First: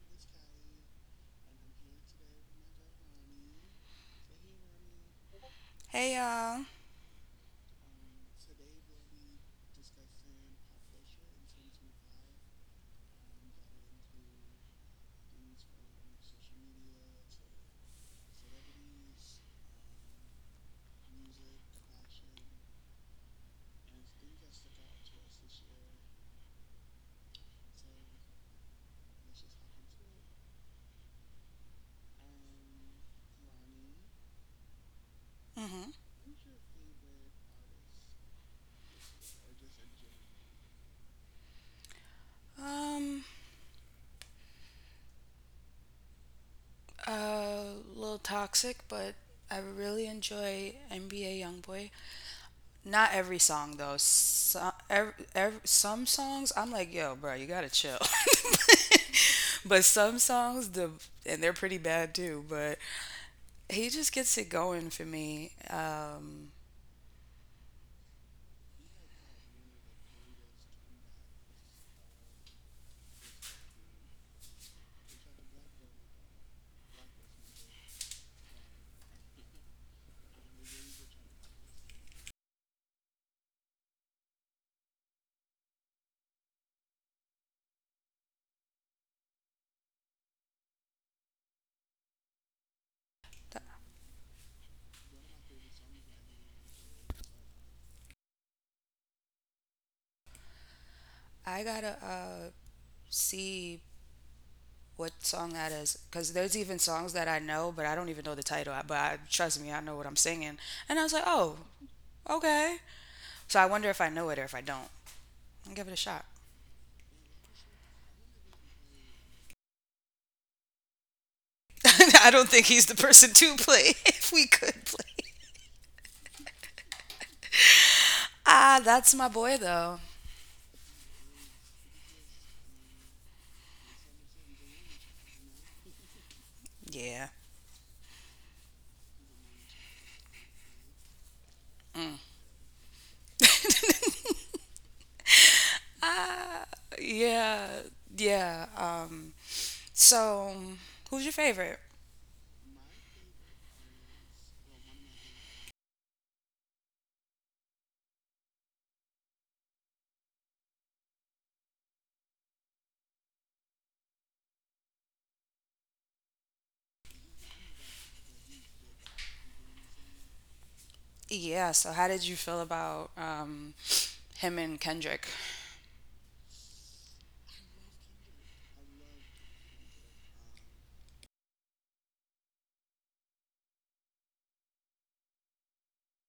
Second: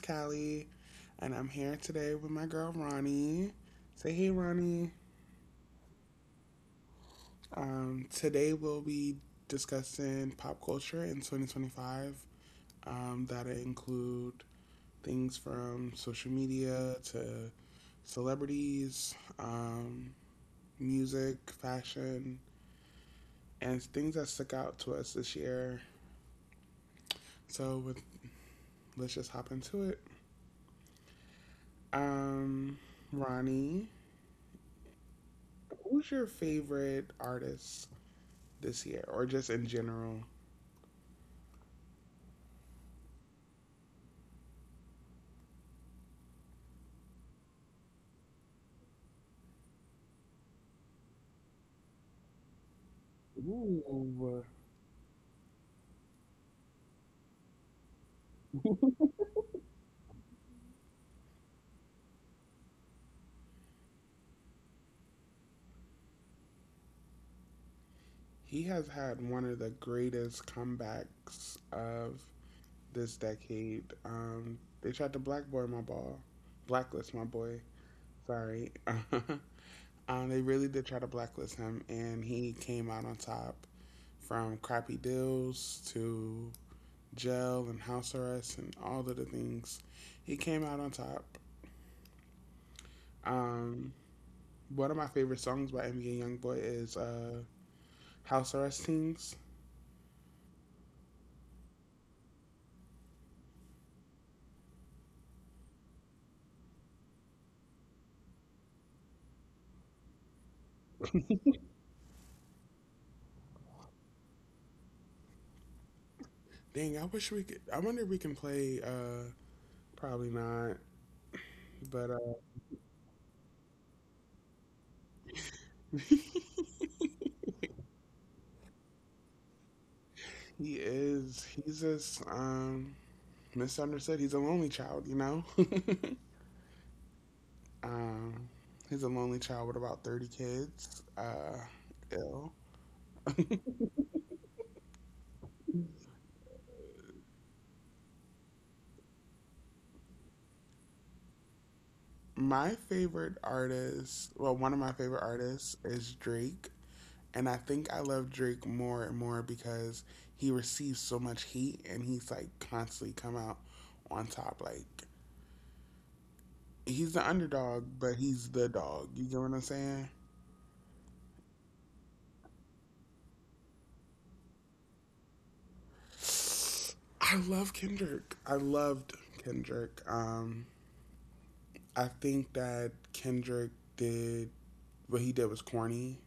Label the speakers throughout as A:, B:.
A: Callie, and I'm here today with my girl Ronnie. Say hey, Ronnie.
B: Hey y'all.
A: Today we'll be discussing pop culture in 2025. That include things from social media to celebrities, music, fashion, and things that stuck out to us this year. So with, let's just hop into it. Um, Ronnie,
B: hmm
A: who's your favorite artist this year or just in general?
B: Um, a little toxic, but I really enjoy NBA YoungBoy. Not every song though.
A: Ooh.
B: Some songs I'm like, yo, bro, you gotta chill. But some songs, they're pretty bad too. But he just gets it going for me.
A: He has had one of the greatest comebacks of this decade. They tried to blacklist my boy. Sorry. They really did try to blacklist him, and he came out on top. From crappy deals to jail and house arrest and all of the things, he came out on top. Um, One of my favorite songs by NBA Youngboy is house arrest teams.
B: I gotta see what song that is because there's even songs that I know, but I don't even know the title. Trust me, I know what I'm singing. And I was like, oh, okay. So I wonder if I know it or if I don't. I'll give it a shot.
A: Dang, I wish we could. I wonder if we can play. Probably not. But
B: I don't think he's the person to play if we could play. Ah, that's my boy though.
A: he is. He's just misunderstood. He's a lonely child, you know.
B: Yeah.
A: um, he's a lonely child with about 30 kids.
B: Mm.
A: Ill.
B: Ah, yeah, yeah. So who's your favorite?
A: My favorite artist, well, one of my favorite artists is Drake, and I think I love Drake more and more because he receives so much heat and he's like constantly come out on top. Like he's the underdog, but he's the dog. You get what I'm saying?
B: Yeah. So how did you feel about him and Kendrick?
A: I love Kendrick. I loved Kendrick. I think that Kendrick did what he did was corny.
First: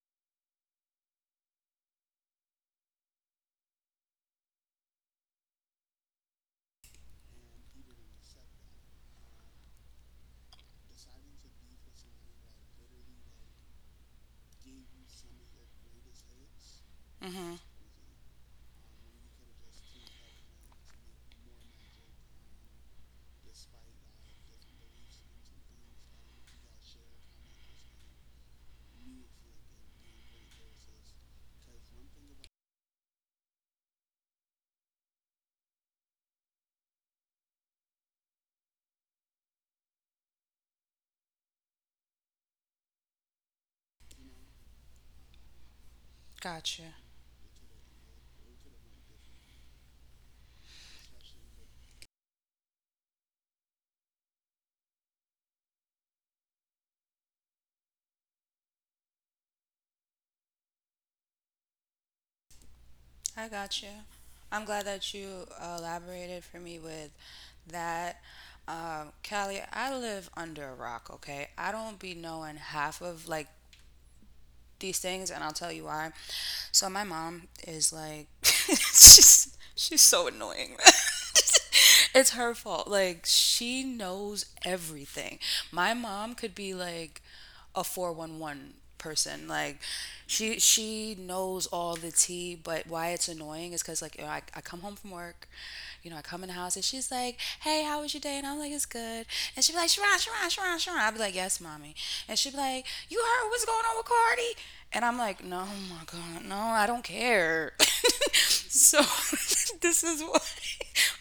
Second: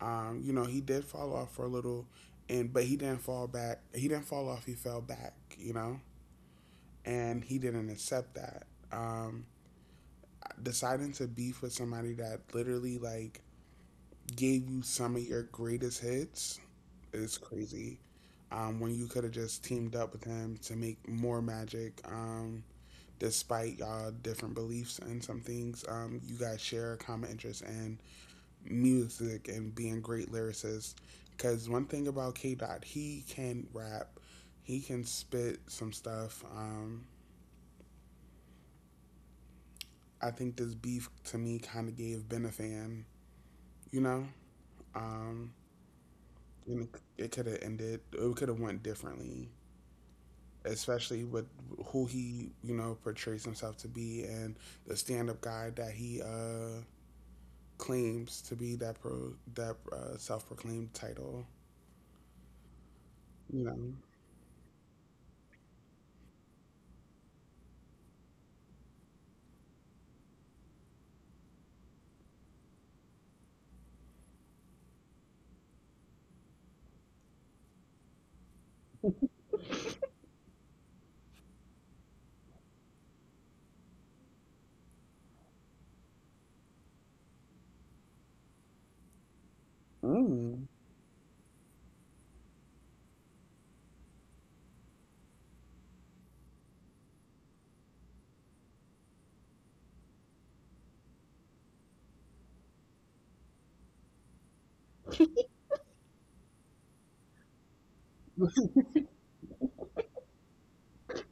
A: You know, he did fall off for a little, and but he didn't fall back. He didn't fall off. He fell back. You know, and he didn't accept that. Um, Deciding to beef with somebody that literally like gave you some of your greatest hits is
B: Mm-hmm.
A: crazy. When you could have just teamed up with him to make more magic. Despite y'all different beliefs and some things, you guys share a common interest in music and being great lyricists. Because one thing about K Dot, he can rap, he can spit some stuff. I think this beef to me kind of gave Ben a fan, you know, um, and
B: Gotcha.
A: it, it could have ended, it could have went differently, especially with who he, you know, portrays himself to be and the stand-up guy that he claims to be, that pro, that self-proclaimed title,
B: I
A: you
B: got
A: know.
B: you. I'm glad that you elaborated for me with that. Callie, I live under a rock, okay? I don't be knowing half of like these things, and I'll tell you why. So my mom is like, she's so annoying. It's her fault. Like she knows everything. My mom could be like a 411 person. Like she
A: Mm.
B: she knows all the tea, but why it's annoying is because like I come home from work, you know, I come in the house and she's like, hey, how was your day? And I'm like, it's good. And she'd be like, Sharon, Sharon, Sharon, Sharon. I'd be like, yes, mommy. And she'd be like, you heard what's going on with Cardi? And I'm like, no, my God, no, I don't care. So this is why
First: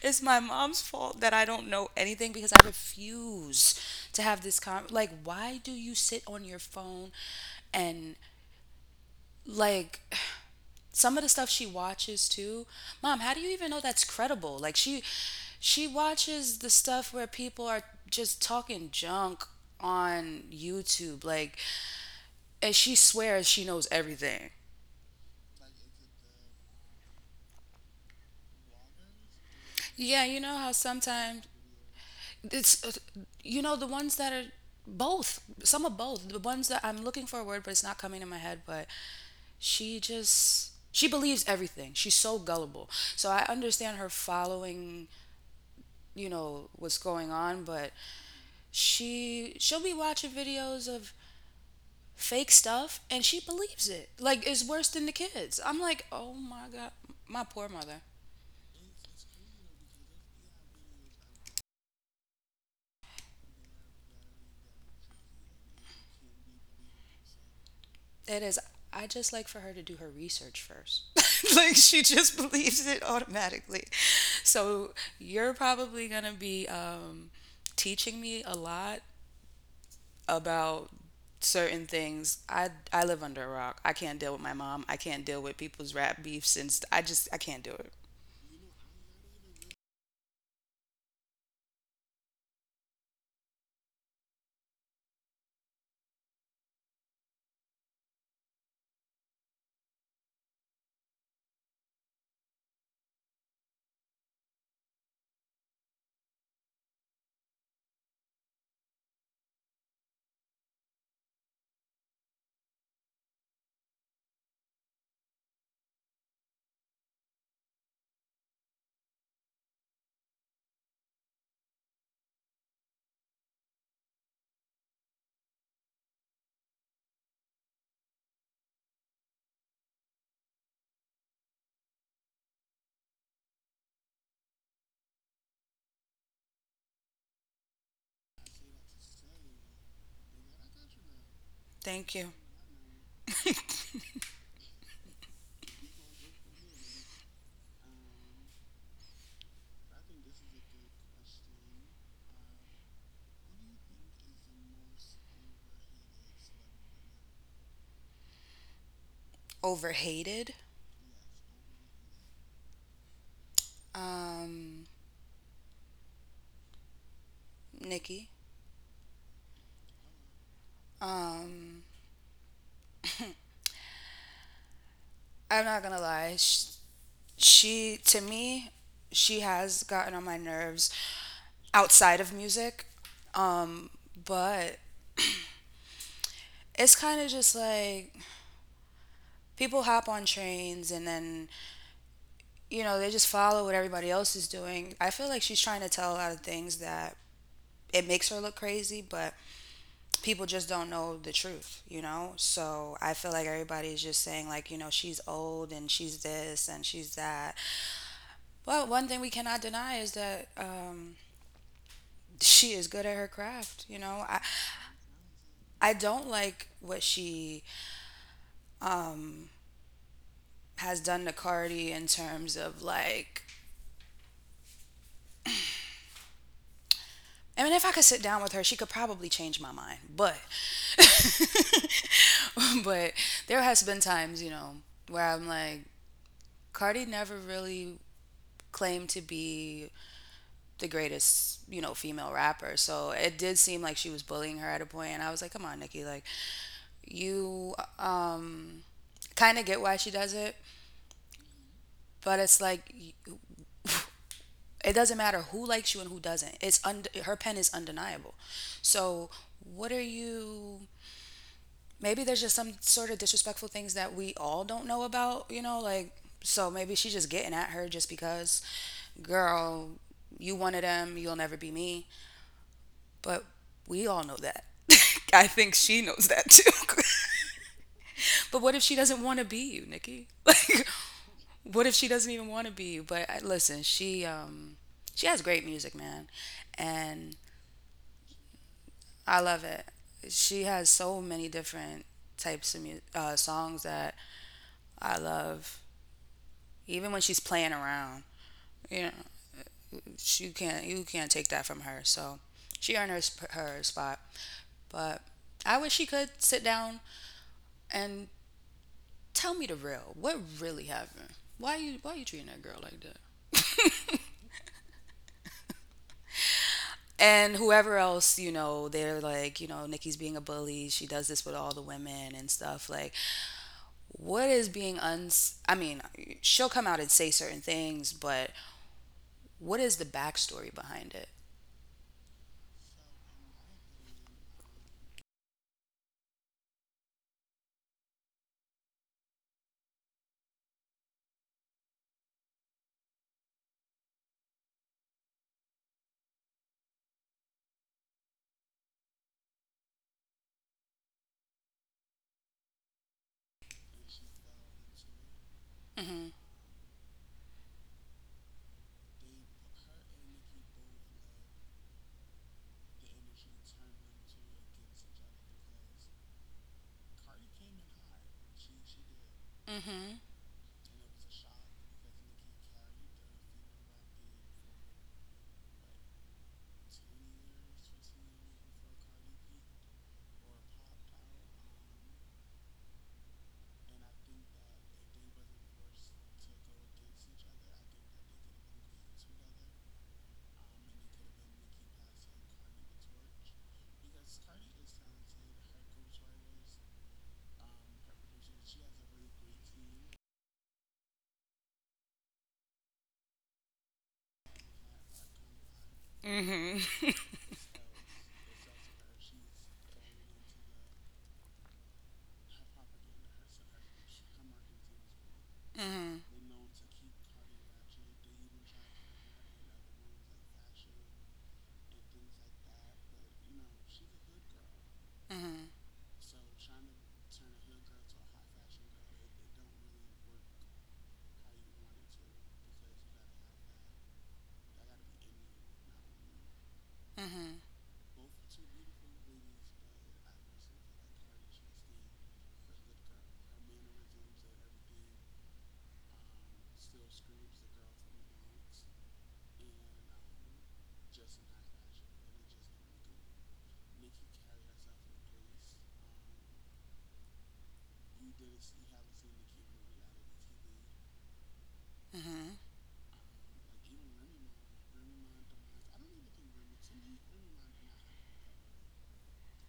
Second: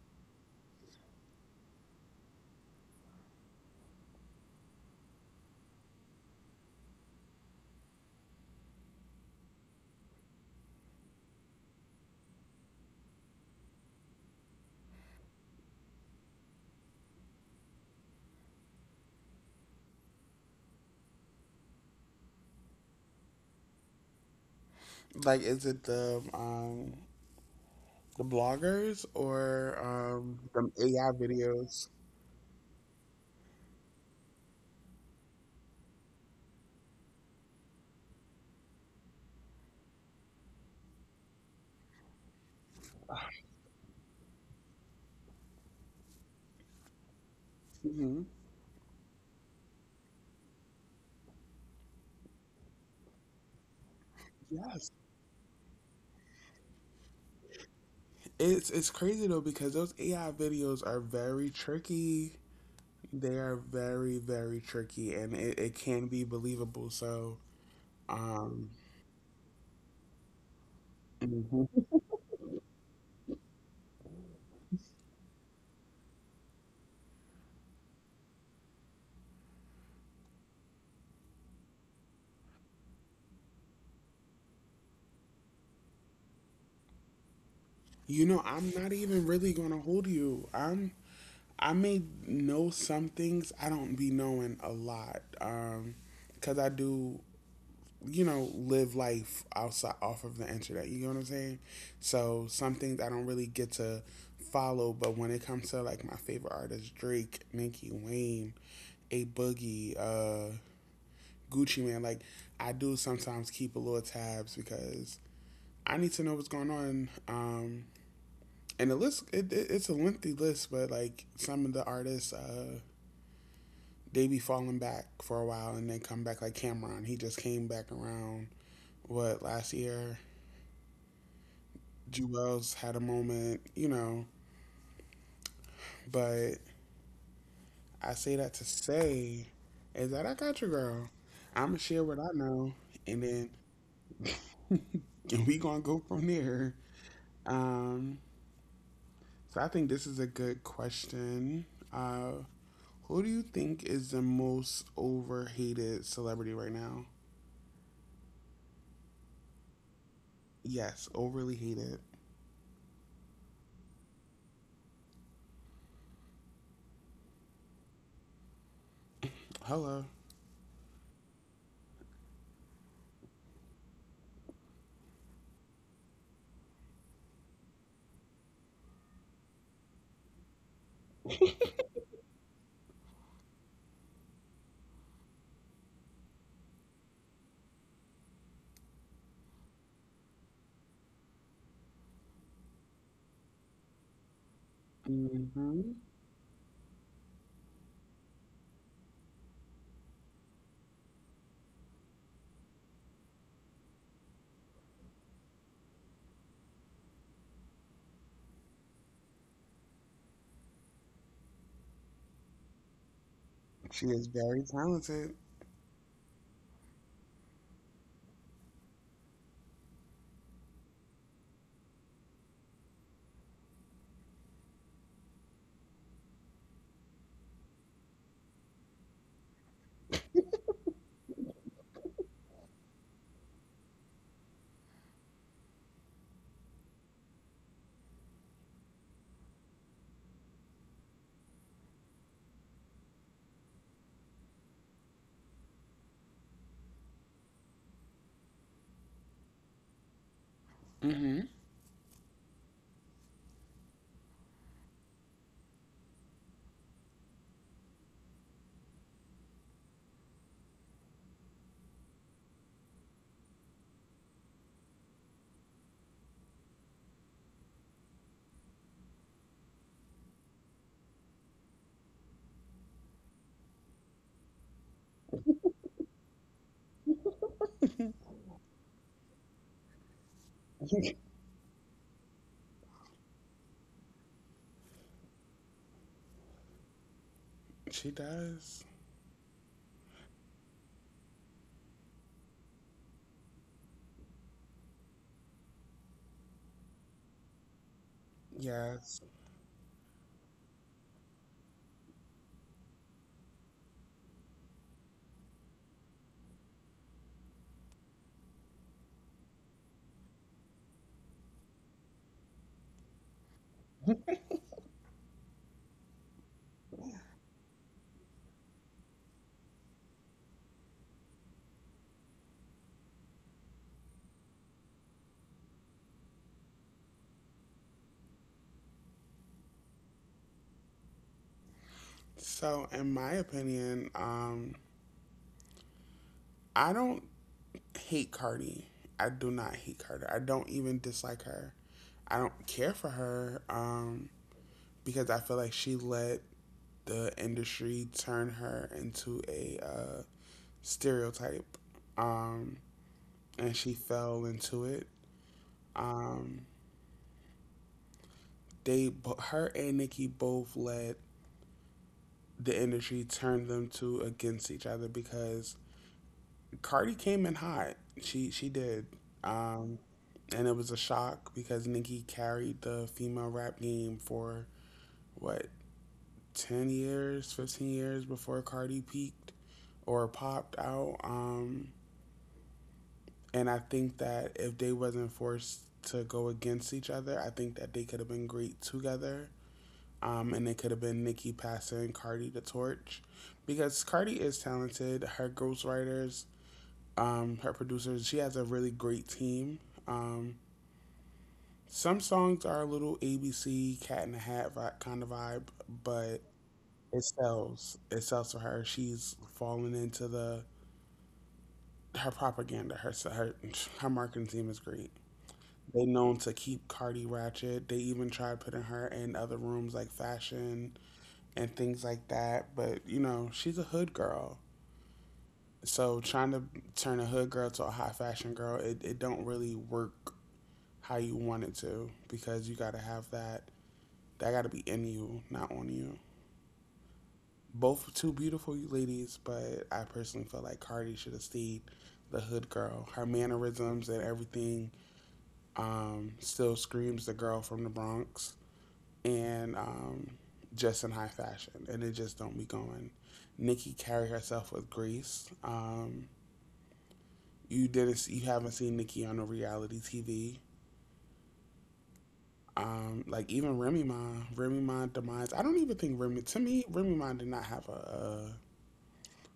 B: it's my mom's fault that I don't know anything because I refuse to have this con. Like, why do you sit on your phone and like some of the stuff she watches too? Mom, how do you even know that's credible? Like she watches the stuff where people are just talking junk on YouTube. Like, and she swears she knows everything.
A: Like is it the bloggers or
B: Yeah, you know how
A: the AI
B: sometimes
A: videos?
B: it's, you know, the ones that are both, some of both, the ones that I'm looking for a word, but it's not coming to my head, but she believes everything. She's so gullible. So I understand her following, you know, what's going on, but
A: Hmm.
B: she'll be watching videos of fake stuff and she believes it. Like, it's worse
A: Yes.
B: than the kids. I'm like, oh my God, my poor mother.
A: It's crazy though, because those AI videos are very tricky. They are very, very tricky, and it can be believable, so
B: It is.
A: um
B: I just like for her to do her research first. Like
A: hmm.
B: she just believes it automatically. So you're probably going to be teaching me a lot about certain things. I live under a rock. I can't deal with my mom. I can't deal with people's rap beef since I can't do it.
A: You know, I'm not even really gonna hold you. I may know some things. I don't be knowing a lot, cause I do, you know, live life outside off of the internet. You know what I'm saying? So some things I don't really get to follow. But when it comes to like my favorite artists, Drake, Nicki Wayne, A Boogie, Gucci Man, like I do sometimes keep a little tabs because I need to know what's going on. And the list it's a lengthy list, but like some of the artists, they be falling back for a while and then come back. Like Cameron, he just came back around, what, last year. Jewels had a moment, you know. But I say that to say is that I got your girl. I'ma share
B: Thank
A: what
B: you.
A: I know, and then and we gonna go from there. Um, so I think this is a good question. Uh, Who do you think is the most overhated celebrity right now?
B: Overhated.
A: Yes, overly hated.
B: Um Nikki.
A: Hello.
B: Um I'm not going to lie. She to me she has gotten on my nerves outside of music. Um, but it's kind of just like people hop on trains and then, you know, they just follow what everybody else is doing. I feel like she's trying to
A: Hmm.
B: tell a lot of things that it makes her look crazy, but people just don't know the truth, you know? So I feel like everybody's just saying, like, you know, she's old and she's this and she's that. But one thing we cannot deny is that she is good at her craft, you
A: She
B: know?
A: is very talented.
B: I don't like what she um, has done to Cardi in terms of like I mean if I could sit down with her, she could probably change my mind. But but there has been times, you know, where I'm like Cardi never really claimed to be the greatest, you know, female rapper. So it did seem like she was bullying her at a point and I was like, "Come on, Nikki, like you kind of get why she does it,
A: Hmm.
B: but it's like it doesn't matter who likes you and who doesn't. Her pen is undeniable. So what are you? Maybe there's just some sort of disrespectful things that we all don't know about. You know, like so maybe she's just getting at her just because, girl, you one of them. You'll never be me. But we all know that. I think she knows that too. But what if she doesn't want to be you, Nikki? Like, what if she doesn't even want to be you? Listen, she has great music, man, and
A: She does.
B: I love it. She has so many different types of songs that I love. Even when she's playing around, you know,
A: Yes.
B: she can't you can't take that from her. So she earned her spot. But I wish she could sit down and tell me the real. What really happened? Why you treating that girl like that? And whoever else, you know, they're like, you know, Nikki's being a bully. She does this with all the women and stuff. Like, what is being uns I mean, she'll come out and say certain things, but what is the backstory behind it?
A: So, in my opinion, I don't hate Cardi. I do not hate Carter. I don't even dislike her. I don't care for her, because I feel like she let the industry turn her into a stereotype, um, and she fell into it.
B: Mhm.
A: Um, they, her and Nicki both let the industry turn them two against each other because Cardi came in hot. She did, um,
B: Mhm.
A: and it was a shock because Nicki carried the female rap game for what, 10 years, 15 years, before Cardi peaked or popped out. And I think that if they wasn't forced to go against each other, I think that they could have been great together. And it could have been Nikki passing Cardi the torch because Cardi is talented. Her ghostwriters, her producers, she has a really great team. Um, some songs are a little ABC Cat in the Hat kind of vibe, but
B: Mhm.
A: it sells. It sells for her. She's fallen into the her propaganda. Her marketing team is great. They
B: Mhm.
A: known to keep Cardi ratchet. They even tried putting her in other rooms like fashion and things like that. But you know, she's a hood girl.
B: Mhm.
A: So trying to turn a hood girl to a high fashion girl, it don't really work how you want it to, because you gotta have that, that gotta be in you, not on you.
B: Mhm.
A: Both two beautiful ladies, but I personally feel like Cardi should have stayed the hood girl. Her mannerisms and everything, still screams the girl from the Bronx, and just in high fashion, and it just don't be going. Nikki carried herself with grace. You didn't, you haven't seen Nikki on a reality TV.
B: Mhm.
A: Like even Remy Ma, Remy Ma demise. I don't even think Remy. To me, Remy Ma did not have a,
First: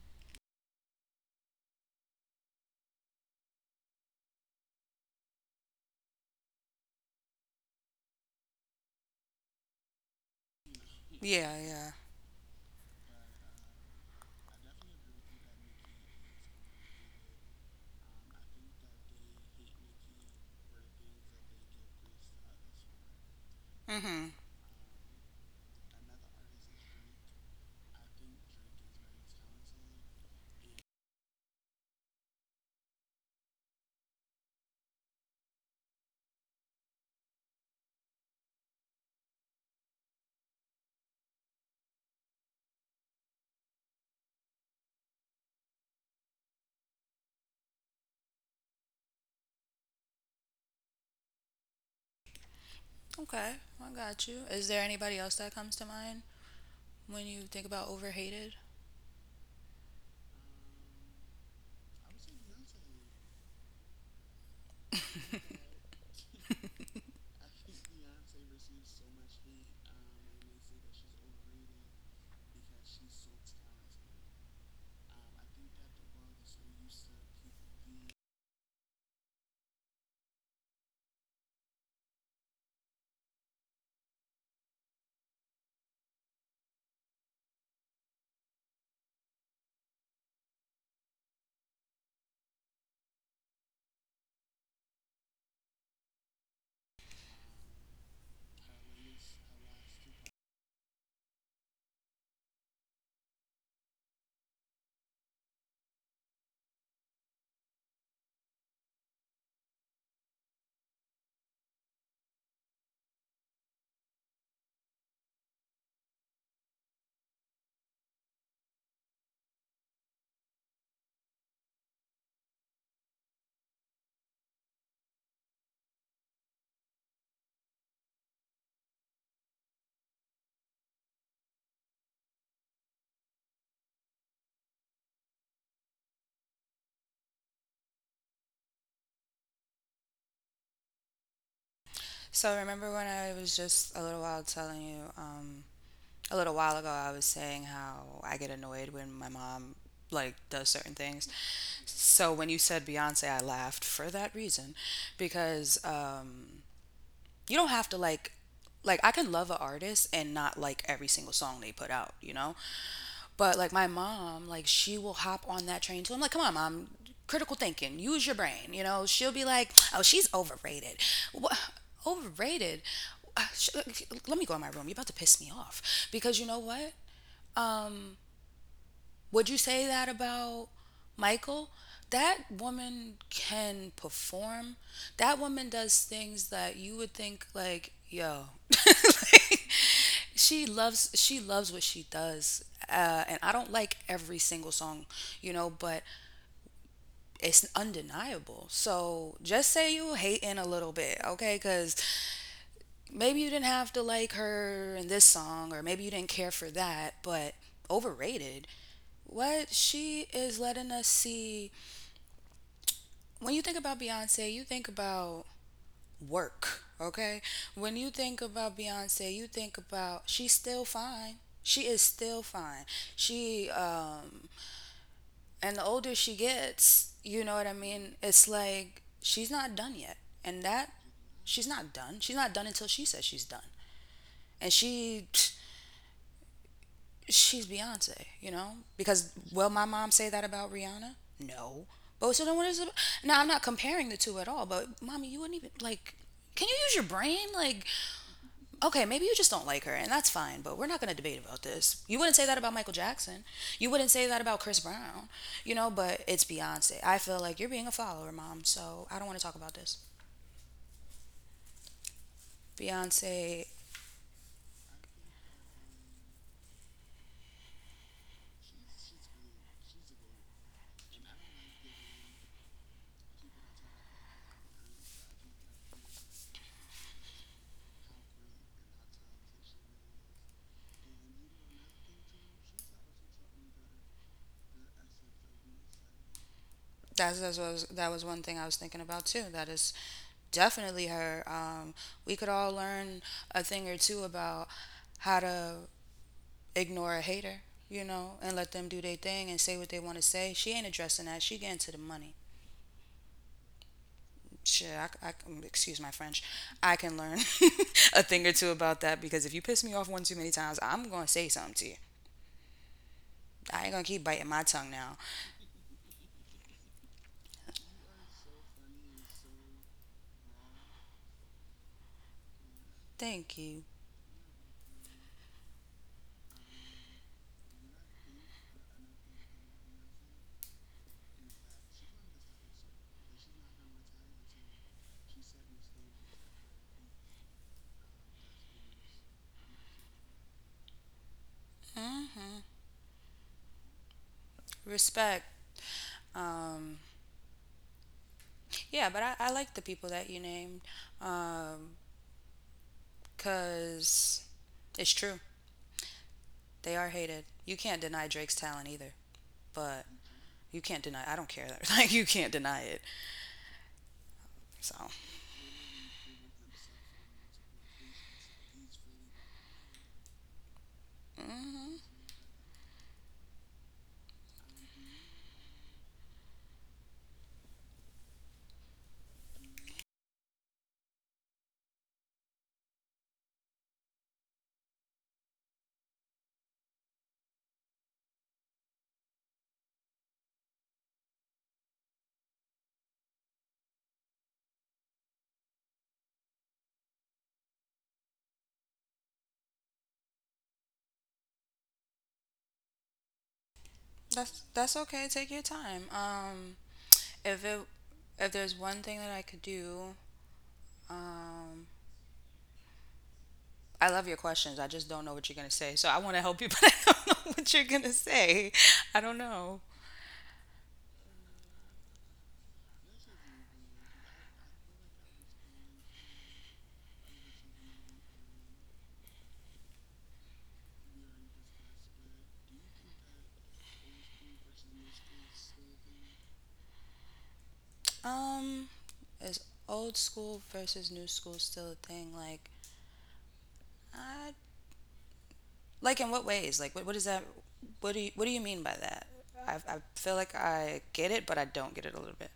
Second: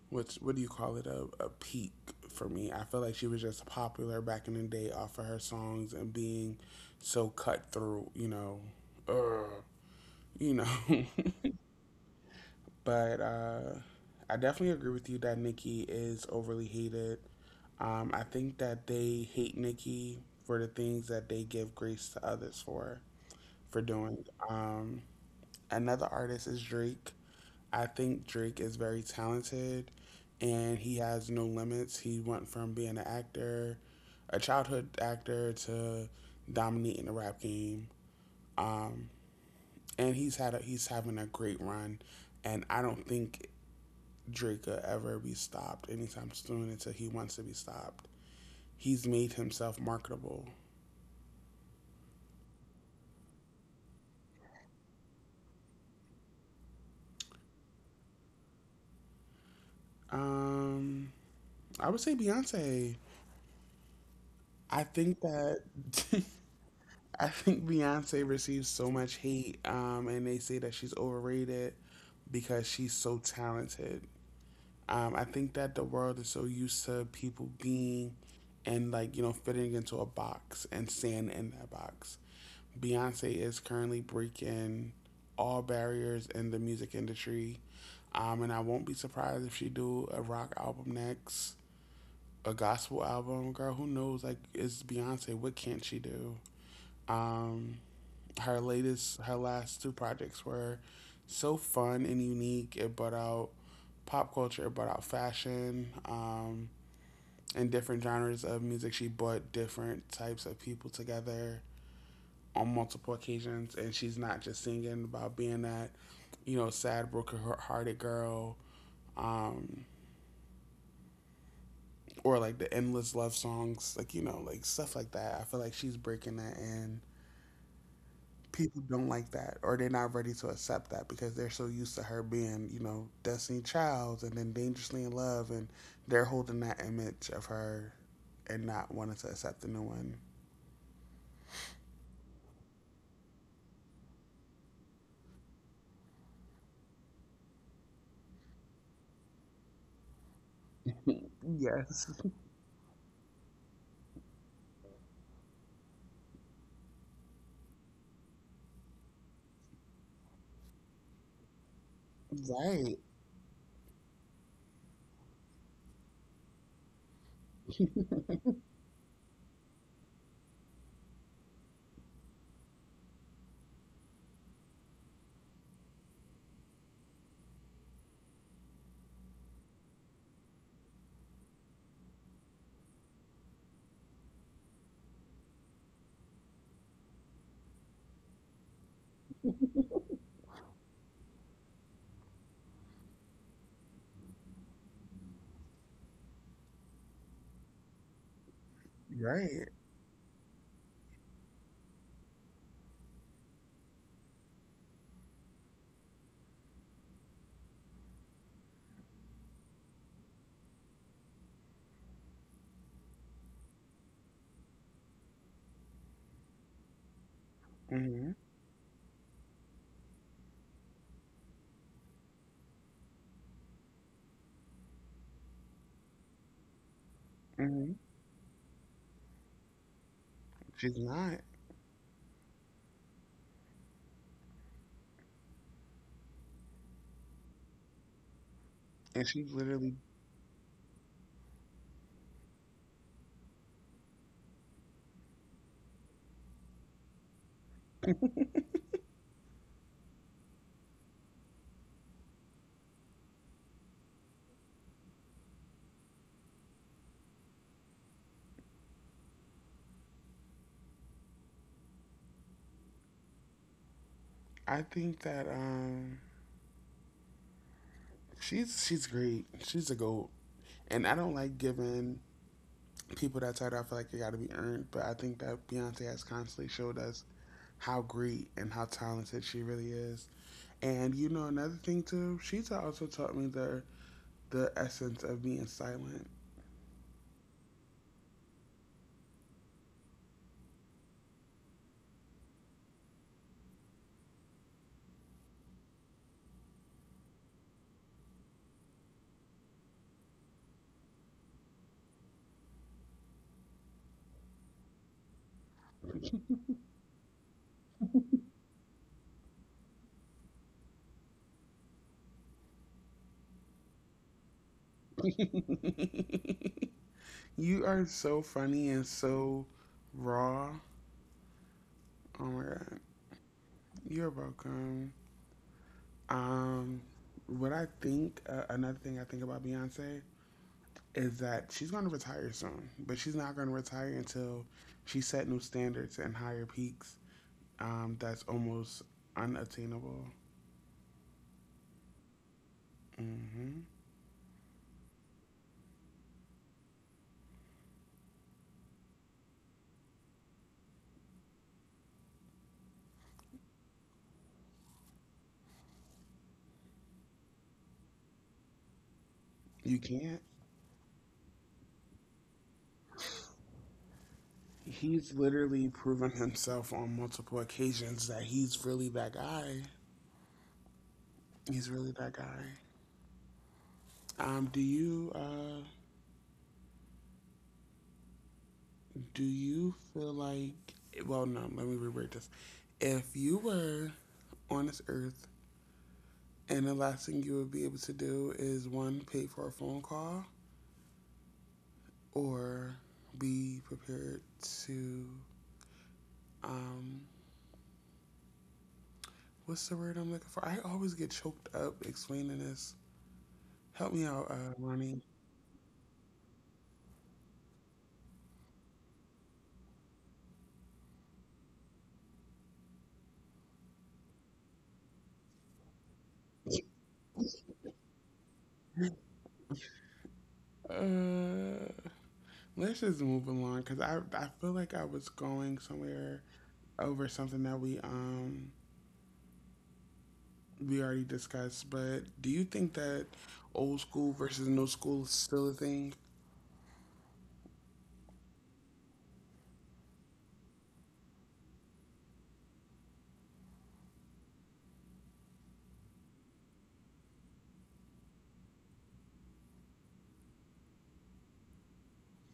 A: what's what do you call it, a peak, for me. I feel like she was just popular back in the day off of her songs and being so cut through. You know, uh, you know.
B: Yeah, yeah.
A: But I definitely agree with you that Nikki is overly hated. I think that they hate Nikki for the things that they give grace to others for doing.
B: Mhm.
A: Another artist is Drake. I think Drake is very talented, and he has no limits. He went from being an actor, a childhood actor, to dominating the rap game. Um, and he's had a, he's having a great run, and I don't think Drake could ever be stopped anytime soon until he wants to be stopped. He's made himself marketable.
B: Okay, I got you. Is there anybody else that comes to mind when you think about overhated?
A: Um, I would say Beyonce. I think that I think Beyonce receives so much hate, and they say that she's overrated because she's so talented. I think that the world is so used to people being and like, you know, fitting into a box and staying in that box. Beyonce is currently breaking all barriers in the music industry. And I won't be surprised if she do a rock album next, a gospel album. Girl, who knows? Like, it's Beyonce. What can't she do? Um, Her latest, her last two projects were so fun and unique. It brought out pop culture, it brought out fashion, and different genres of music. She brought different types of people together on multiple occasions, and she's not just singing about being that, you know, sad, broken-hearted girl, um, or like the endless love songs, like, you know, like stuff like that. I feel like she's breaking that, and people don't like that, or they're not ready to accept that because they're so used to her being, you know, Destiny Childs and then Dangerously in Love, and they're holding that image of her and not wanting to accept the new one.
B: So remember when I was just a little while telling you, a little while ago I was saying how I get annoyed when my mom like does certain things.
A: Yes.
B: So when you said Beyonce, I laughed for that reason because you don't have to like I can love an artist and not like every single song they put out, you know?
A: Right.
B: But like my mom, like she will hop on that train too. I'm like, come on, mom, critical thinking, use your brain. You know, she'll be like, oh, she's overrated. What? Overrated? Uh, sh- Let me go in my room. You're about to piss me off because you know what? um, would you say that about Michael? That woman can perform. That woman does things that you would think like, yo. Like, she loves what she does. And I don't like every single song, you know, but it's undeniable. So
A: Right.
B: just say you hating a little bit, okay? Because maybe you didn't have to like her in this song, or maybe you didn't care for that, but overrated, what she is letting us see when you think about Beyonce, you think about work, okay? When you
A: Hmm.
B: think about Beyonce, you think about she's still fine. She is still fine. She and the older she gets, you know what I
A: Hmm.
B: mean? It's like she's not done yet. And that
A: She's not.
B: she's not done. She's not done until she says she's done. And she's Beyonce, you know?
A: And
B: Because
A: she
B: will my
A: literally,
B: mom say that about Rihanna? No. But so then what is it? Now I'm not comparing the two at all, but mommy, you wouldn't even like. Can you use your brain? Like, okay, maybe you just don't like her, and that's fine. But we're not gonna debate about this. You wouldn't say that about Michael Jackson. You wouldn't say that about Chris Brown, you know. But it's Beyonce. I feel like you're being a follower, mom. So I don't want to talk about this. Beyonce.
A: I think that she's great, she's a GOAT, and I don't like giving people that title. I feel like it got to be earned, but I think that Beyonce has constantly showed us how great and how talented she really is. And you know, another thing too, she's also taught me the essence of being silent.
B: That's what that was one thing I was thinking about too. That is definitely her. We could all learn a thing or two about how to ignore a hater, you know, and let them do their thing and say what they want to say. She ain't addressing that. She getting to the money. Shit, excuse my French. I can learn a thing or two about that because if you piss me off one too many times, I'm gonna say something to you. I ain't gonna keep biting my tongue now.
A: You are so funny and so raw, oh my God.
B: Thank you.
A: You're welcome. Um, what I think, another thing I think about Beyonce is that she's going to retire soon, but she's not going to retire until she set new standards and higher peaks. That's almost unattainable.
B: hmm
A: Hmm.
B: Respect. Um, Yeah, I like the people that you named because it's true. They are hated. You can't deny Drake's talent either,
A: You
B: but
A: can't.
B: you can't deny. I don't care. Like you can't deny it. So
A: He's literally proven himself on multiple occasions that he's really that guy. He's
B: hmm.
A: really that guy. Do you do you feel like? Well, no. Let me reword this. If you were on this earth and the last thing you would be able to do is one, pay for a phone call, or be prepared to, um, what's the word I'm looking for? I always get choked up explaining this. Help me out,
B: that's that's
A: Ronnie.
B: okay. Take your time. If it if there's one thing that I could do, um, I love your questions. I just don't know what you're gonna say. So I want to help you, but I don't know what you're gonna say. I don't know.
A: Uh, let's just move along because I feel like I was going somewhere over something that we already discussed, but do you think that old school versus new school is still a thing?
B: Um, is old school versus new school still a thing? Like, I, like in what ways? Like, what is that? What do you mean by that? I feel like I get it, but I don't get it a little bit.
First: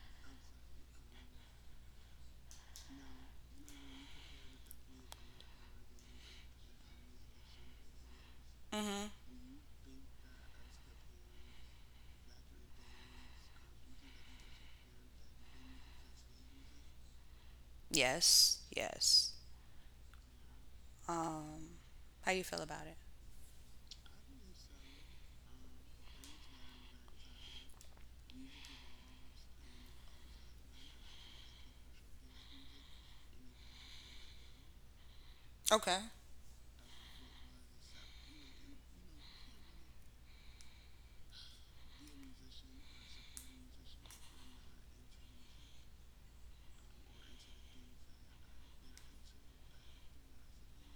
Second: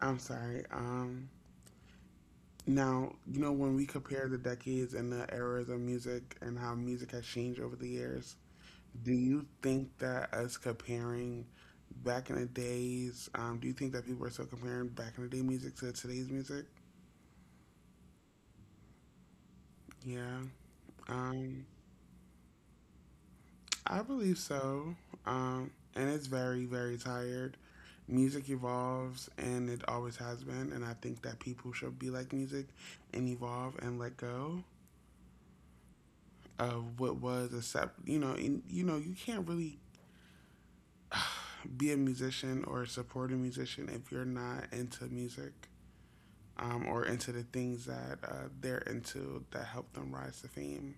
A: I'm sorry. Now, you know, when we compare the decades and the eras of music and how music has changed over the years,
B: Mhm.
A: do you think that us comparing back in the days, do you think that people are still comparing back in the day music to today's music?
B: Yes. Yes.
A: Yeah, um,
B: Um, how you feel about it?
A: I believe so. Um, and it's very, very tired. Music evolves and it always has been. And I think that people should be like music and evolve and let go
B: Okay.
A: of what was, accept, you know, and, you know, you can't really be a musician or support a musician if you're not into music or into the things that they're into that help them rise to fame,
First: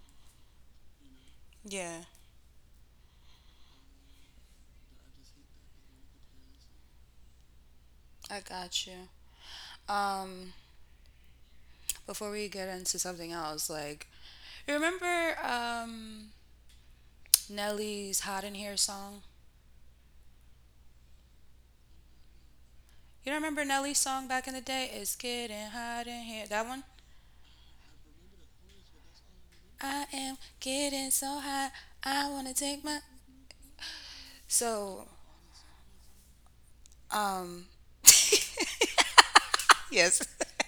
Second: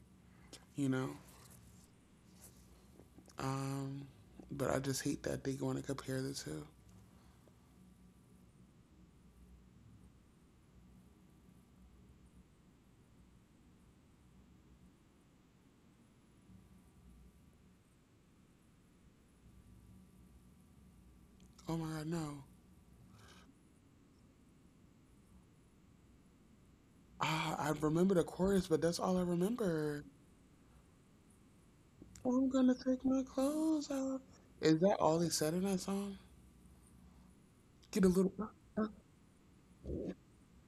A: you know?
B: Yeah.
A: Um, but I just hate that they want to compare the two.
B: I got you. Um, Before we get into something else, like, you remember Nelly's "Hot in Here" song?
A: Oh my God, no.
B: You don't remember Nelly's song back in the day? It's getting hot in here. That one?
A: Ah, I remember the chorus, but that's all I remember.
B: I am getting so hot. I want
A: I'm
B: to
A: gonna
B: take my.
A: take my clothes off. Is that
B: So,
A: all they said in that song?
B: um,
A: Get a little.
B: yes.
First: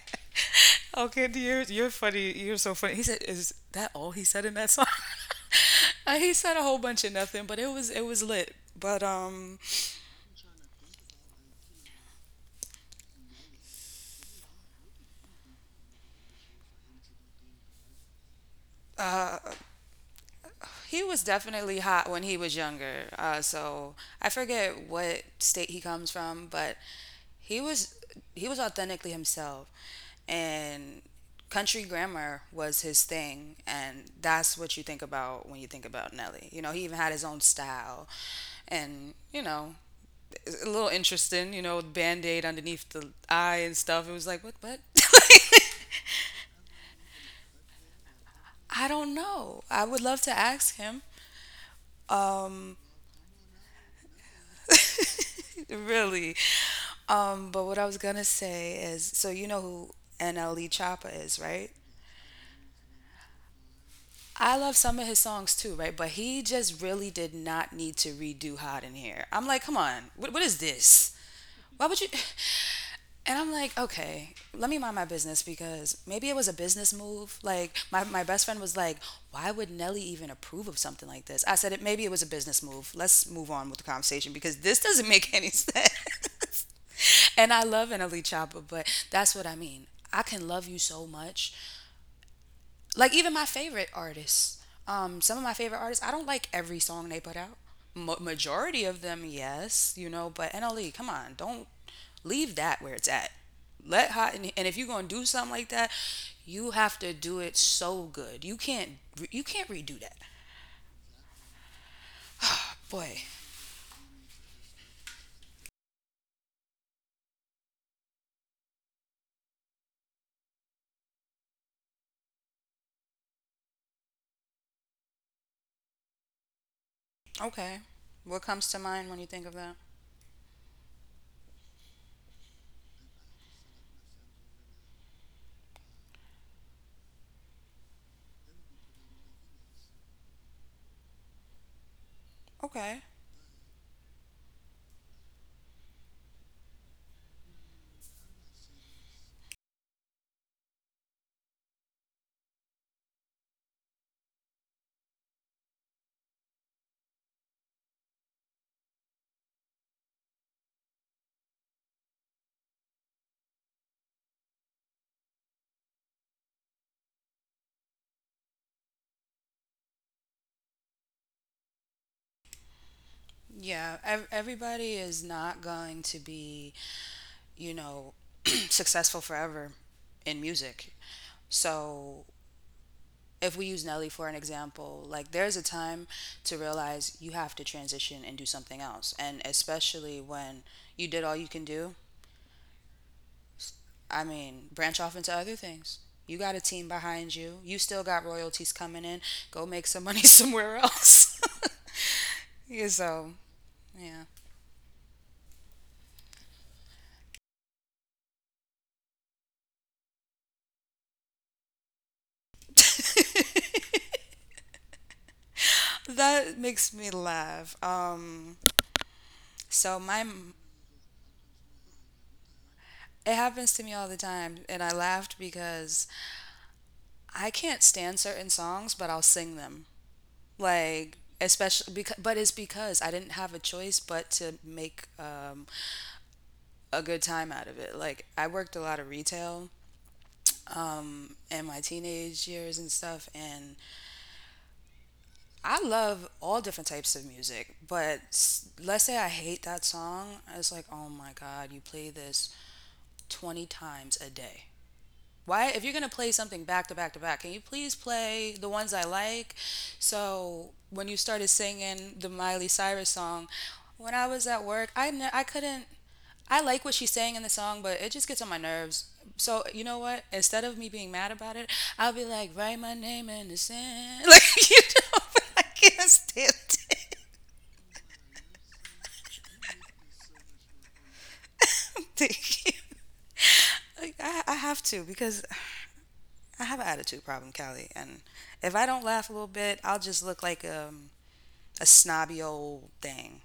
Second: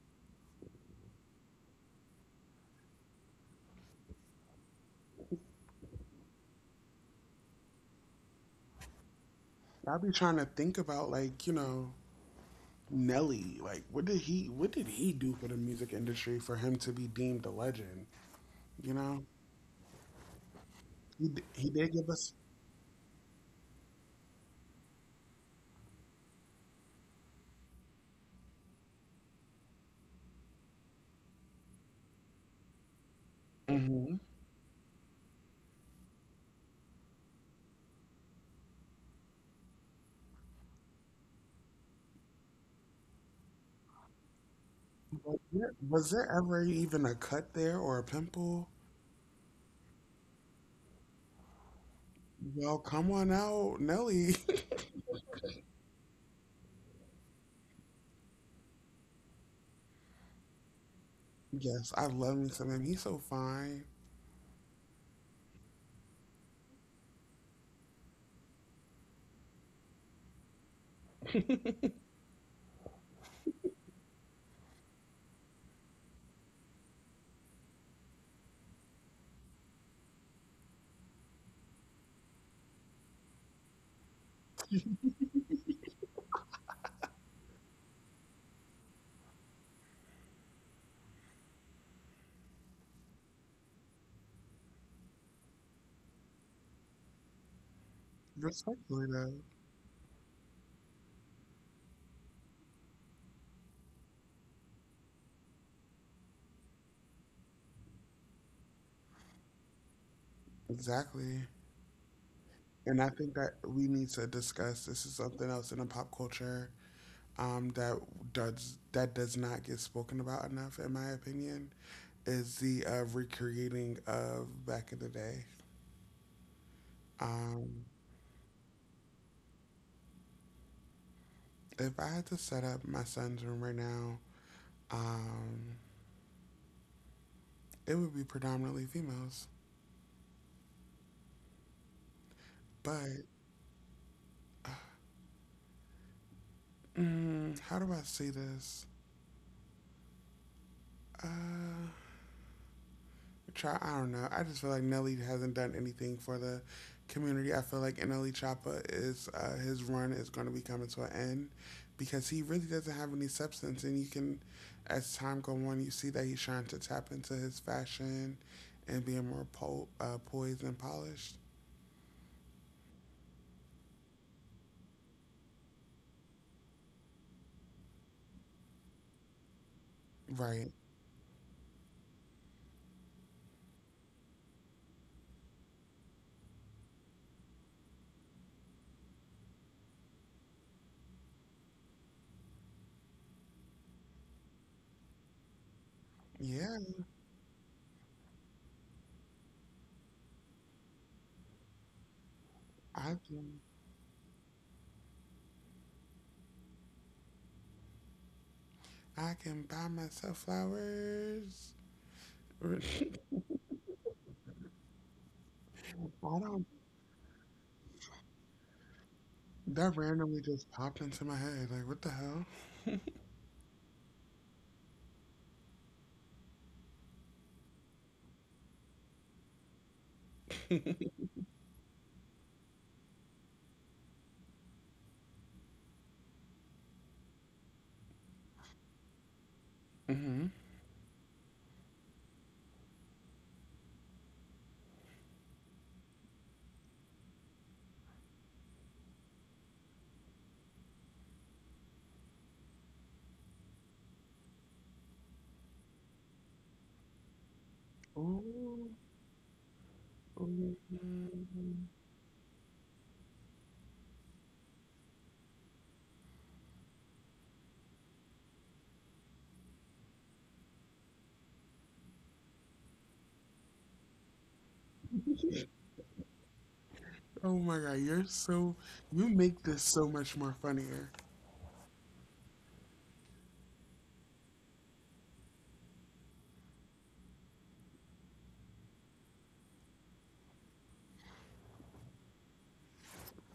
B: Okay, you're funny. You're so funny. He said, "Is that all he said in that song?" He said a whole bunch of nothing, but it was lit. But
A: I'll be trying to think about, like, you know, Nelly, like what did he do for the music industry for him to be deemed a legend? You know,
B: uh, He was
A: he
B: definitely
A: did give
B: hot when
A: us.
B: he was younger. So I forget what state he comes from, but he was he was authentically himself, and country grammar was his thing, and
A: Hmm.
B: that's what you think about when you think about Nelly. You know, he even had his own style, and you know, it's a little interesting. You know, band aid underneath the eye and stuff. It was like what.
A: Was there ever even a cut there or a pimple?
B: I don't know. I would love to ask him. Um,
A: Well, come on out, Nelly.
B: really. But what I was gonna say is, so you know who NLE Choppa is, right?
A: Yes, I love me some him. He's so fine.
B: I love some of his songs too, right? But he just really did not need to redo Hot in Here. I'm like, come on, what is this? Why would you? And I'm like, okay, let me mind my business because maybe it was a business move. Like my best friend was like, why would Nelly even approve of something like this? I said it maybe it was a business move. Let's move on with the conversation because this doesn't make any sense. And I love an elite chopper, but that's what I mean. I can love you so much, like even my favorite artists, some of my favorite artists I don't like every song they put out. Ma Majority of
A: Respectfully,
B: them,
A: though.
B: yes, you know, but NLE, come on, don't leave that where it's at. Let hot, and if you're gonna do something like that, you have to do it so good. You can't you can't redo that,
A: Exactly. And I
B: boy.
A: think that we need to discuss this is something else in the pop culture that does not get spoken about enough, in my opinion. Is the recreating of back in the day.
B: Okay,
A: Um,
B: what comes to mind when you think of that?
A: if I had to set up my son's room right now, um, it would be predominantly females.
B: Okay,
A: But mm, how do I say this? Uh, Try. I don't know. I just feel like Nelly hasn't done anything for the community. I feel like NLE Choppa is his run is going to be coming to an end because he really doesn't have any substance, and you can, as time go on, you see that he's trying to tap into his fashion and being more poised and polished.
B: yeah, everybody is not going to be, you know, successful forever in
A: Right.
B: music. So if we use Nelly for an example, like there's a time to realize you have to transition and do something else. And especially when you did all you can do, I mean, branch off into other things. You got
A: Yeah.
B: a team behind you. You still got royalties coming in. Go make some money somewhere else. Yeah,
A: I
B: so,
A: can.
B: yeah.
A: I can buy myself flowers. I don't.
B: That makes me laugh.
A: That
B: So my,
A: randomly just popped into my head. Like, what the hell?
B: it happens to me all the time and I laughed because I can't stand certain songs, but I'll sing them, like especially because, but it's because I didn't have a choice but to make a good time out of it. Like I worked a lot of retail
A: Hmm.
B: in my teenage years and stuff, and I love all different types of music. But let's say I hate that song, it's like, oh my god, you play this 20 times a day. Why, if you're going to play something back to back to back, can you please play the
A: Oh,
B: ones I like? So when you
A: oh,
B: started singing the Miley Cyrus song, when I was at work, I couldn't, I like what she's saying in the song, but it just gets on my nerves. So you know what, instead of me being mad about it, I'll be like, write my name in the sand, like, you know, but I can't stand it.
A: oh my God, you're so, you make this so much more funnier.
B: Thank you. Like, I have to because I have an attitude problem, Callie, and if I don't laugh a little bit, I'll just look like a snobby old thing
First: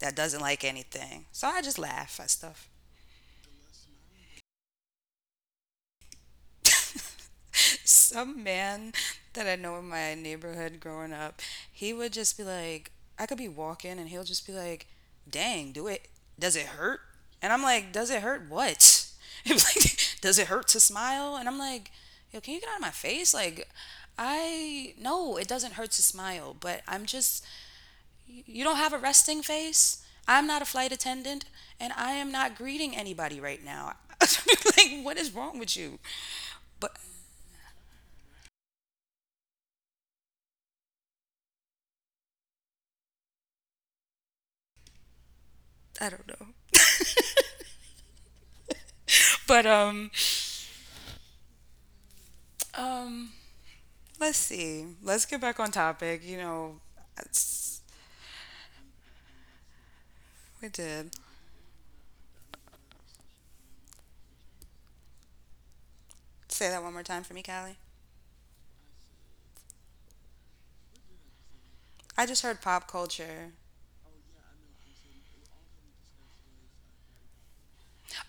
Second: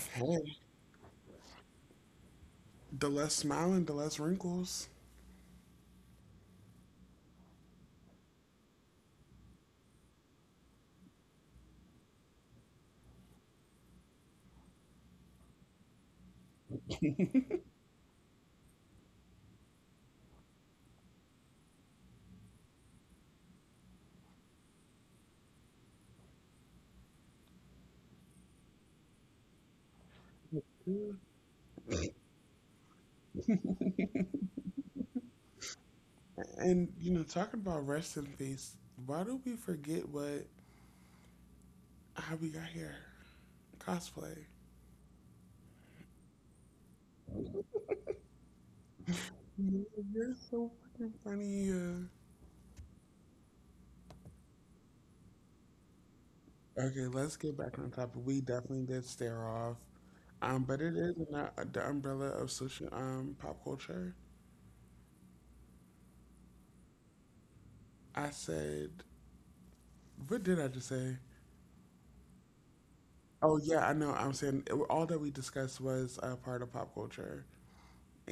B: that doesn't
A: Hey.
B: like anything. So I just laugh at stuff.
A: The less smiling, the less wrinkles.
B: Some man that I know in my neighborhood growing up, he would just be like, I could be walking and he'll just be like, dang, do it. Does it hurt? And I'm like, does it hurt what? He was like, does it hurt to smile? And I'm like, yo, can you get out of my face? Like, no, it doesn't hurt to smile, but I'm just, you don't have a resting face. I'm not a flight attendant and I am not greeting anybody right now. Like, what is wrong with you?
A: And,
B: But
A: you know, talking about rest in peace, why do we forget what, how we got here? Cosplay.
B: I don't know. But
A: You- You're so fucking funny. Uh.
B: um let's see. Let's get back on topic. You know,
A: Okay, let's get back
B: it's-
A: on topic. We definitely did stare off.
B: we
A: But it
B: did.
A: is in the umbrella of social pop culture.
B: Say that one more time for me, Callie.
A: I said, what did I just say?
B: I just heard pop culture.
A: Oh yeah, I know. All that we discussed was a part of pop culture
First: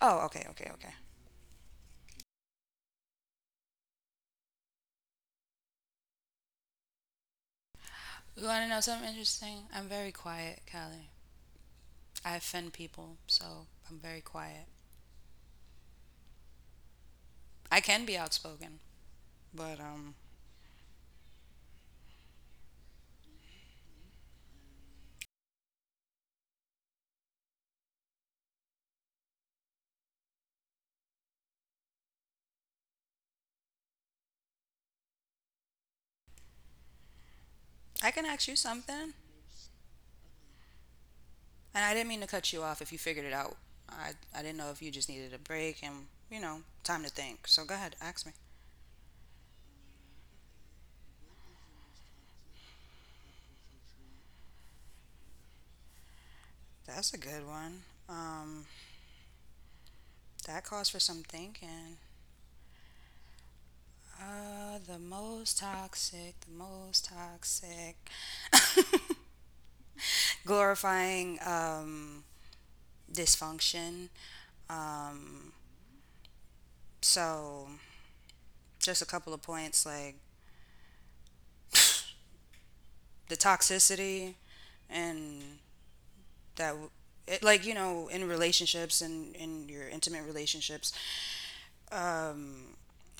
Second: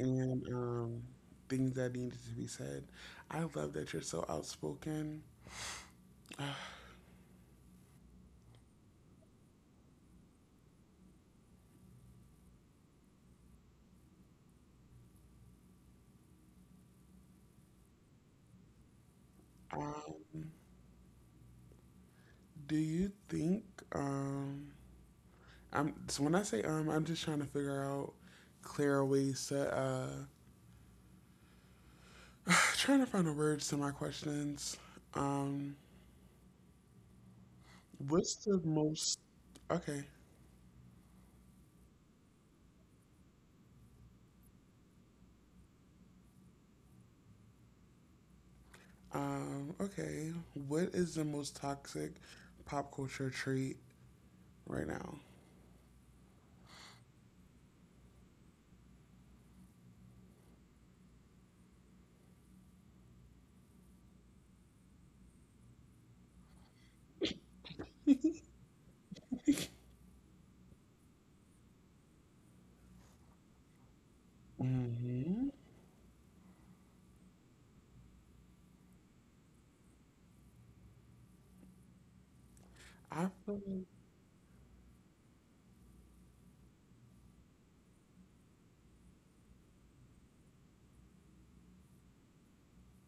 B: Oh, okay, okay, okay.
A: things that needed to be said. I love that you're so outspoken.
B: You want to know something interesting? I'm very quiet, Callie. I offend people, so I'm very quiet. I can be outspoken, but
A: Um, do you think? Um, I'm so when I say I'm just trying to figure out clear ways to trying to find the words to my questions. Um,
B: I can
A: what's
B: ask you
A: the
B: something.
A: most okay?
B: And I didn't mean to cut you off if you figured it out. I didn't know if you just needed a break and, you know, time to think. So go ahead, ask me.
A: Okay. What is the most toxic pop culture trait right now?
B: That's a good one. Um, that calls for some thinking. The most toxic, the most toxic. Glorifying dysfunction.
A: Hmm.
B: Um, so, just a couple of points, like the
A: I feel like
B: toxicity and that, w- it, like, you know, in relationships and in your intimate relationships, um,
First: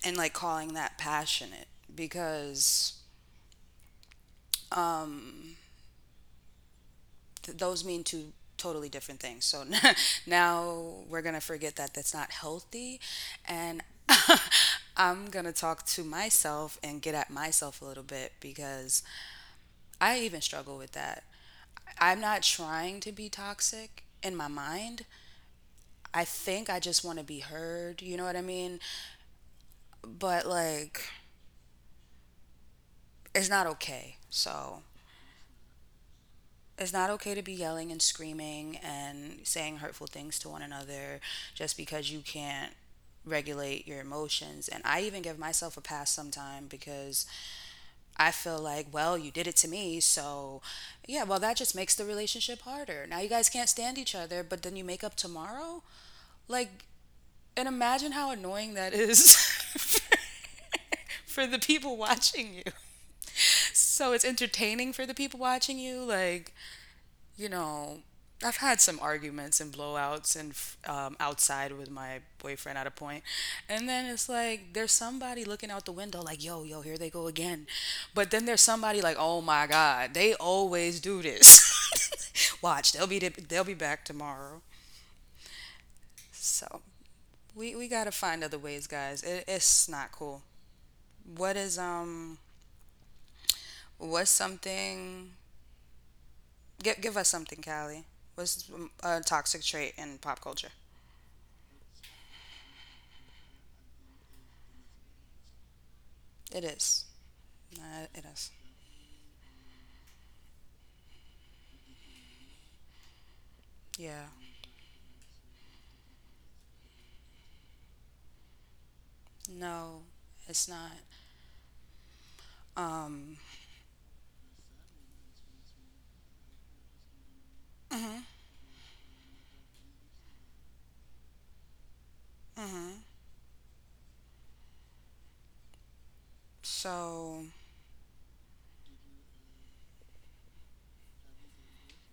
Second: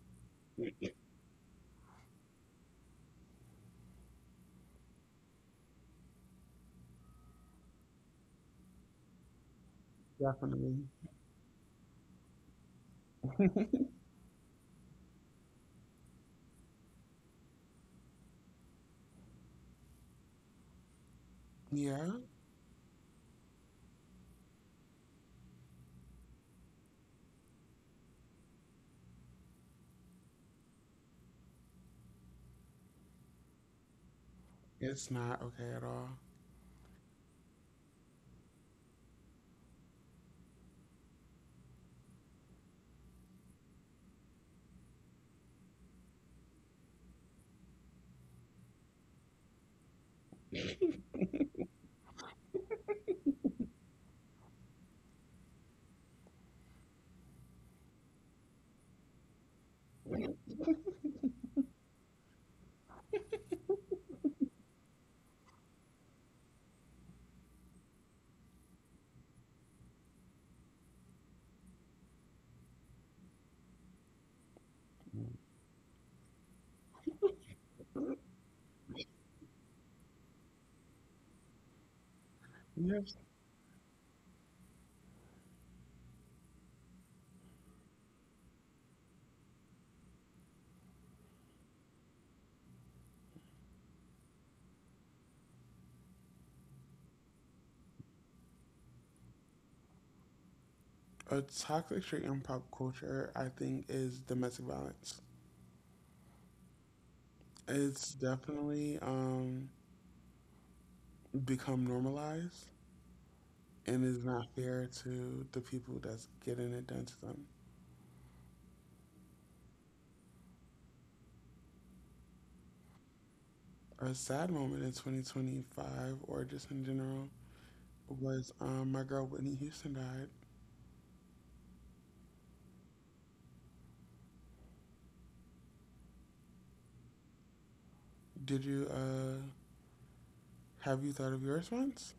B: and like calling that passionate because um, those mean two totally different things. So
A: definitely.
B: now we're going to forget that that's not healthy. And I'm going to talk to myself and get at myself a little bit because I even struggle with that.
A: Yeah,
B: I'm not trying to be toxic in my mind. I think I just want to be heard. You know what I mean? But like, it's not okay. So
A: it's not okay at all.
B: it's not okay to be yelling and screaming and saying hurtful things to one another just because you can't regulate your emotions. And I even give myself a pass sometime because I feel like, well, you did it to me, so yeah. Well, that just makes the relationship harder. Now you guys can't stand each other, but then you make up tomorrow, like, and imagine how annoying that is for for the people watching you. So it's entertaining for the people watching you, like, you know, I've had some arguments and blowouts and outside with my boyfriend at a point, and then it's like there's somebody looking out the window like, yo, here they go again, but then there's somebody like, oh my god, they always do this. Watch, they'll
A: Yes.
B: be they'll be back tomorrow. So we gotta find other ways, guys. It's not cool. What is what's something? Give us something, Callie. What's a toxic trait in pop culture?
A: A toxic trait in pop culture, I think, is domestic violence.
B: It is. No,
A: It's
B: it is.
A: definitely become normalized and is
B: Yeah.
A: not fair to the people that's getting it done to them.
B: No, it's not. Um.
A: A sad moment in 2025, or just in general,
B: Mhm.
A: was my girl Whitney Houston died.
B: Mhm. So,
A: Did you have you thought of yours once?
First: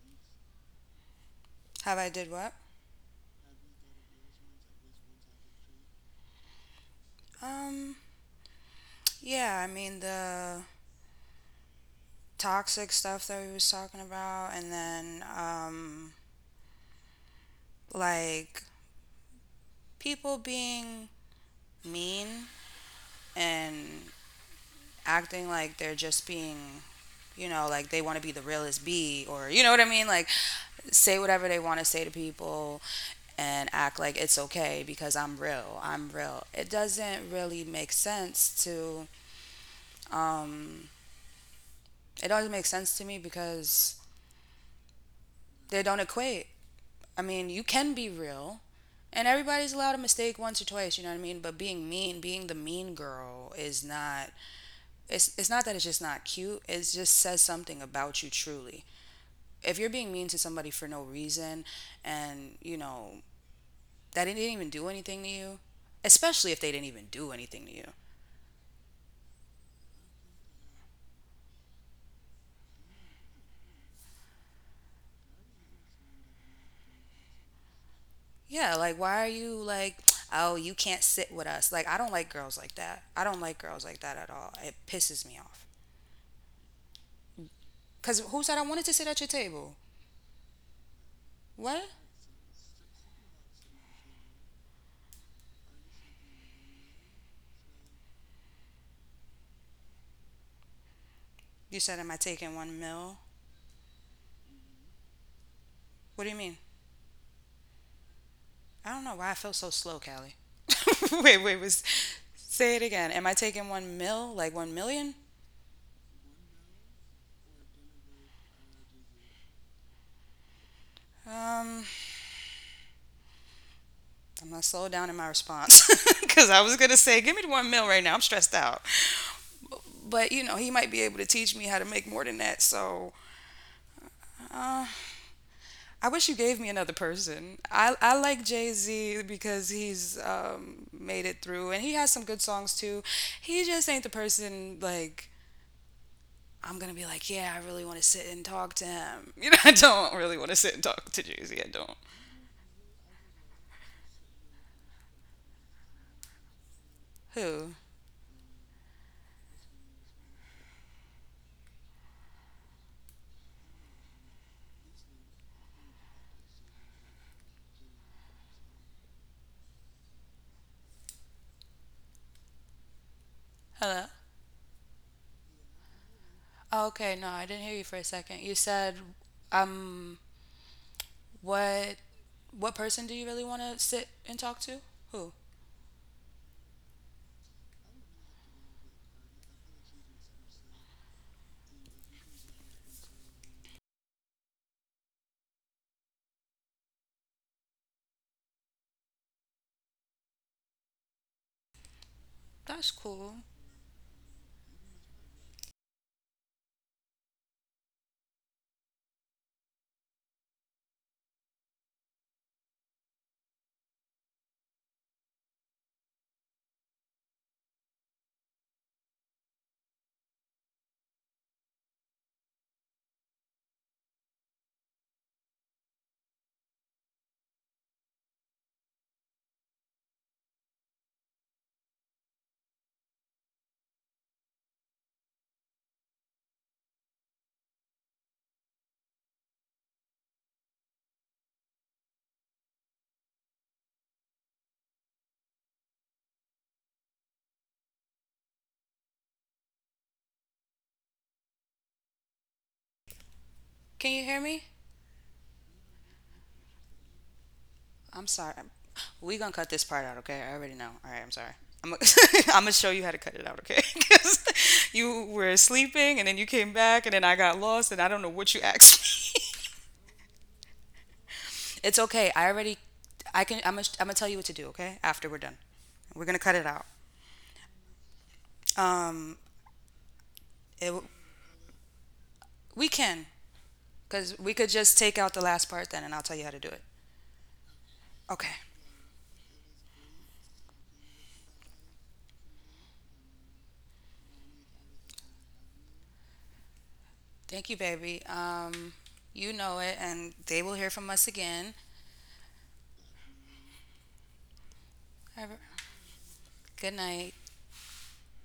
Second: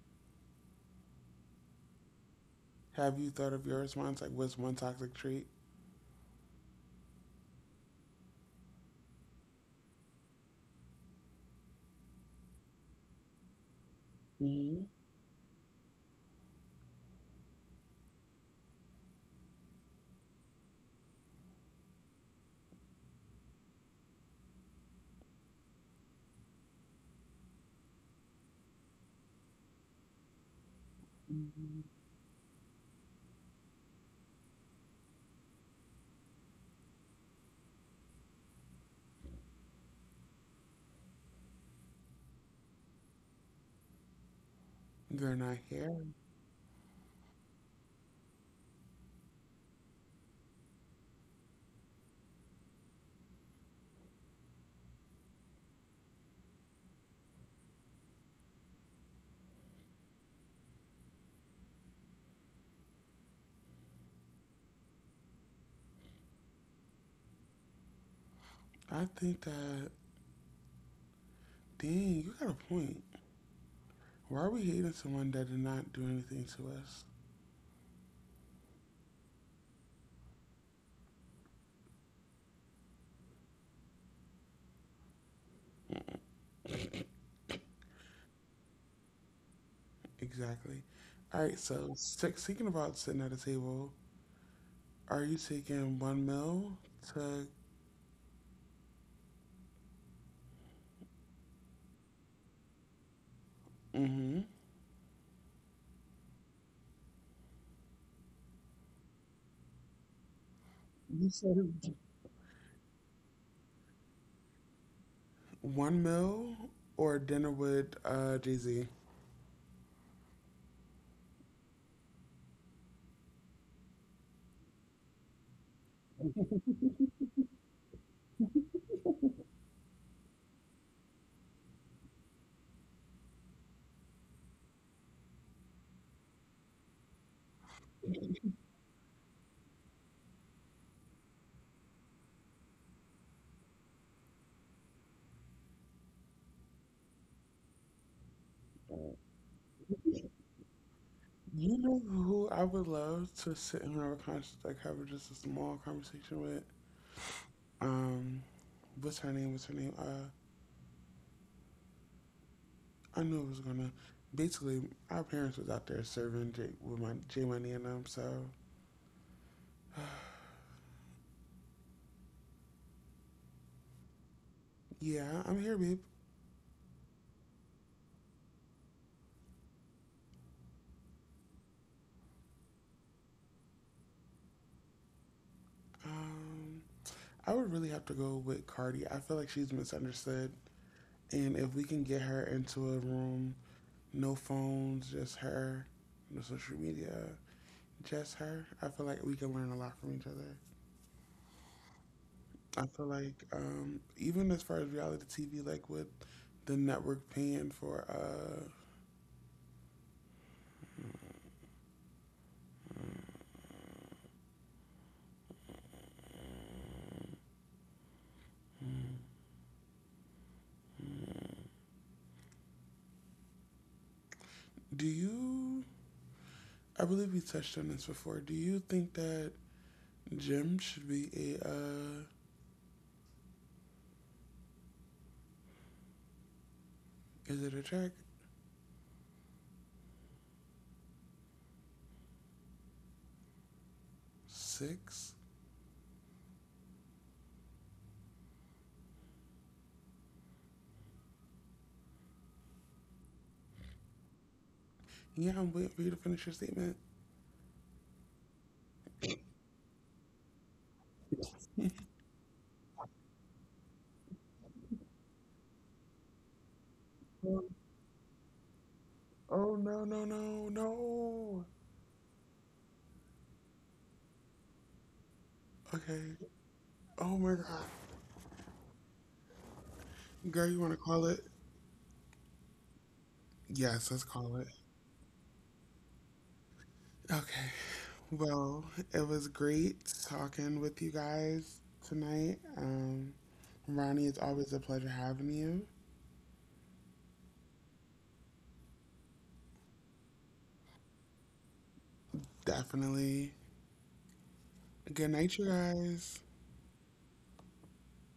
B: have I did what?
A: Have you thought of yours once? Like, what's one toxic trait?
B: Um. Yeah. I mean the toxic stuff that we was talking about, and
A: Mhm.
B: then like people being mean and acting like they're just being, you know, like they want to be the realest B, or, you know what I mean? Like, say whatever they want
A: Mhm.
B: to say to people and act like it's okay because I'm real. I'm real. It doesn't really make sense to, um, it doesn't make sense to me because
A: They're not
B: they don't
A: here.
B: equate. I mean, you can be real. And everybody's allowed a mistake once or twice, you know what I mean? But being mean, being the mean girl is not, it's not that. It's just not cute. It just says something about you truly. If you're being mean to somebody for no reason, and you know that they didn't even do anything to you, especially if they didn't even do anything to you.
A: I think that, dang, you got a point. Why are we hating someone that did not do anything to us?
B: Yeah, like, why are you like, oh, you can't sit with us. Like, I don't like girls like that at all. It pisses me off because who said I wanted to sit at your table?
A: Exactly. All right,
B: What
A: so six, thinking about sitting at a table, are you taking one meal to,
B: you said, am I taking one meal?
A: mm-hmm,
B: What do you mean? I don't know why I feel so slow, Callie.
A: you
B: wait
A: said
B: wait was,
A: it.
B: say it again, am I taking one mil, like 1,000,000?
A: One meal or dinner with Jay-Z?
B: um I'm gonna slow down in my response because I was gonna say, give me the one mil right now. I'm stressed out. But you know, he might be able to teach me how to make more than that. So uh, I wish you gave me another person. I like Jay Z because he's made it through, and he has some good songs too. He just ain't the person like. I'm gonna be like, yeah, I really want to sit and talk to him. You know, I don't really want to sit and talk to Jay Z. I
A: You
B: don't.
A: know who I would love to sit and have a, like, have just a small conversation with?
B: Who?
A: Um, what's her name? What's her name? I knew it was gonna. Basically, our parents was out there serving with my J Money and them. So
B: Hello.
A: yeah, I'm here, babe.
B: Oh, okay, no, I didn't hear you for a second. You said, um, What what person do you really want to sit and talk to? Who?
A: Um, I would really have to go with Cardi. I feel like she's misunderstood, and if we can get her into a room, no phones, just her, no social media, just her. I feel like we can learn a lot from each other. I
B: That's
A: feel
B: cool.
A: like even as far as reality TV, like with the network paying for do you? I believe we touched on this before. Do you think that gym should be a? Is it a track six?
B: Can you hear me?
A: Yeah, I'm waiting for you to finish your statement.
B: I'm sorry. We gonna cut this part out, okay? I already know. All right, I'm sorry. I'm gonna, I'm gonna show you how to cut it out, okay? 'Cause you were sleeping and then you came back and then I got lost and I don't know what you asked me.
A: Oh no no no no!
B: It's okay. I can. I'm gonna tell you what to do, okay? After we're done, we're
A: Okay.
B: gonna cut it out.
A: Oh my god,
B: Um,
A: girl,
B: it,
A: you want to call it?
B: we can,
A: Yes,
B: cause
A: let's
B: we could
A: call it.
B: just take out the last part then, and I'll tell you how to do it.
A: Okay.
B: Okay.
A: Well, it was great talking with you guys tonight. Ronnie, it's always a pleasure having you.
B: Thank you, baby. You know it, and they will hear from us again.
A: Definitely. Good
B: Have a-
A: night, you guys.
B: Good night.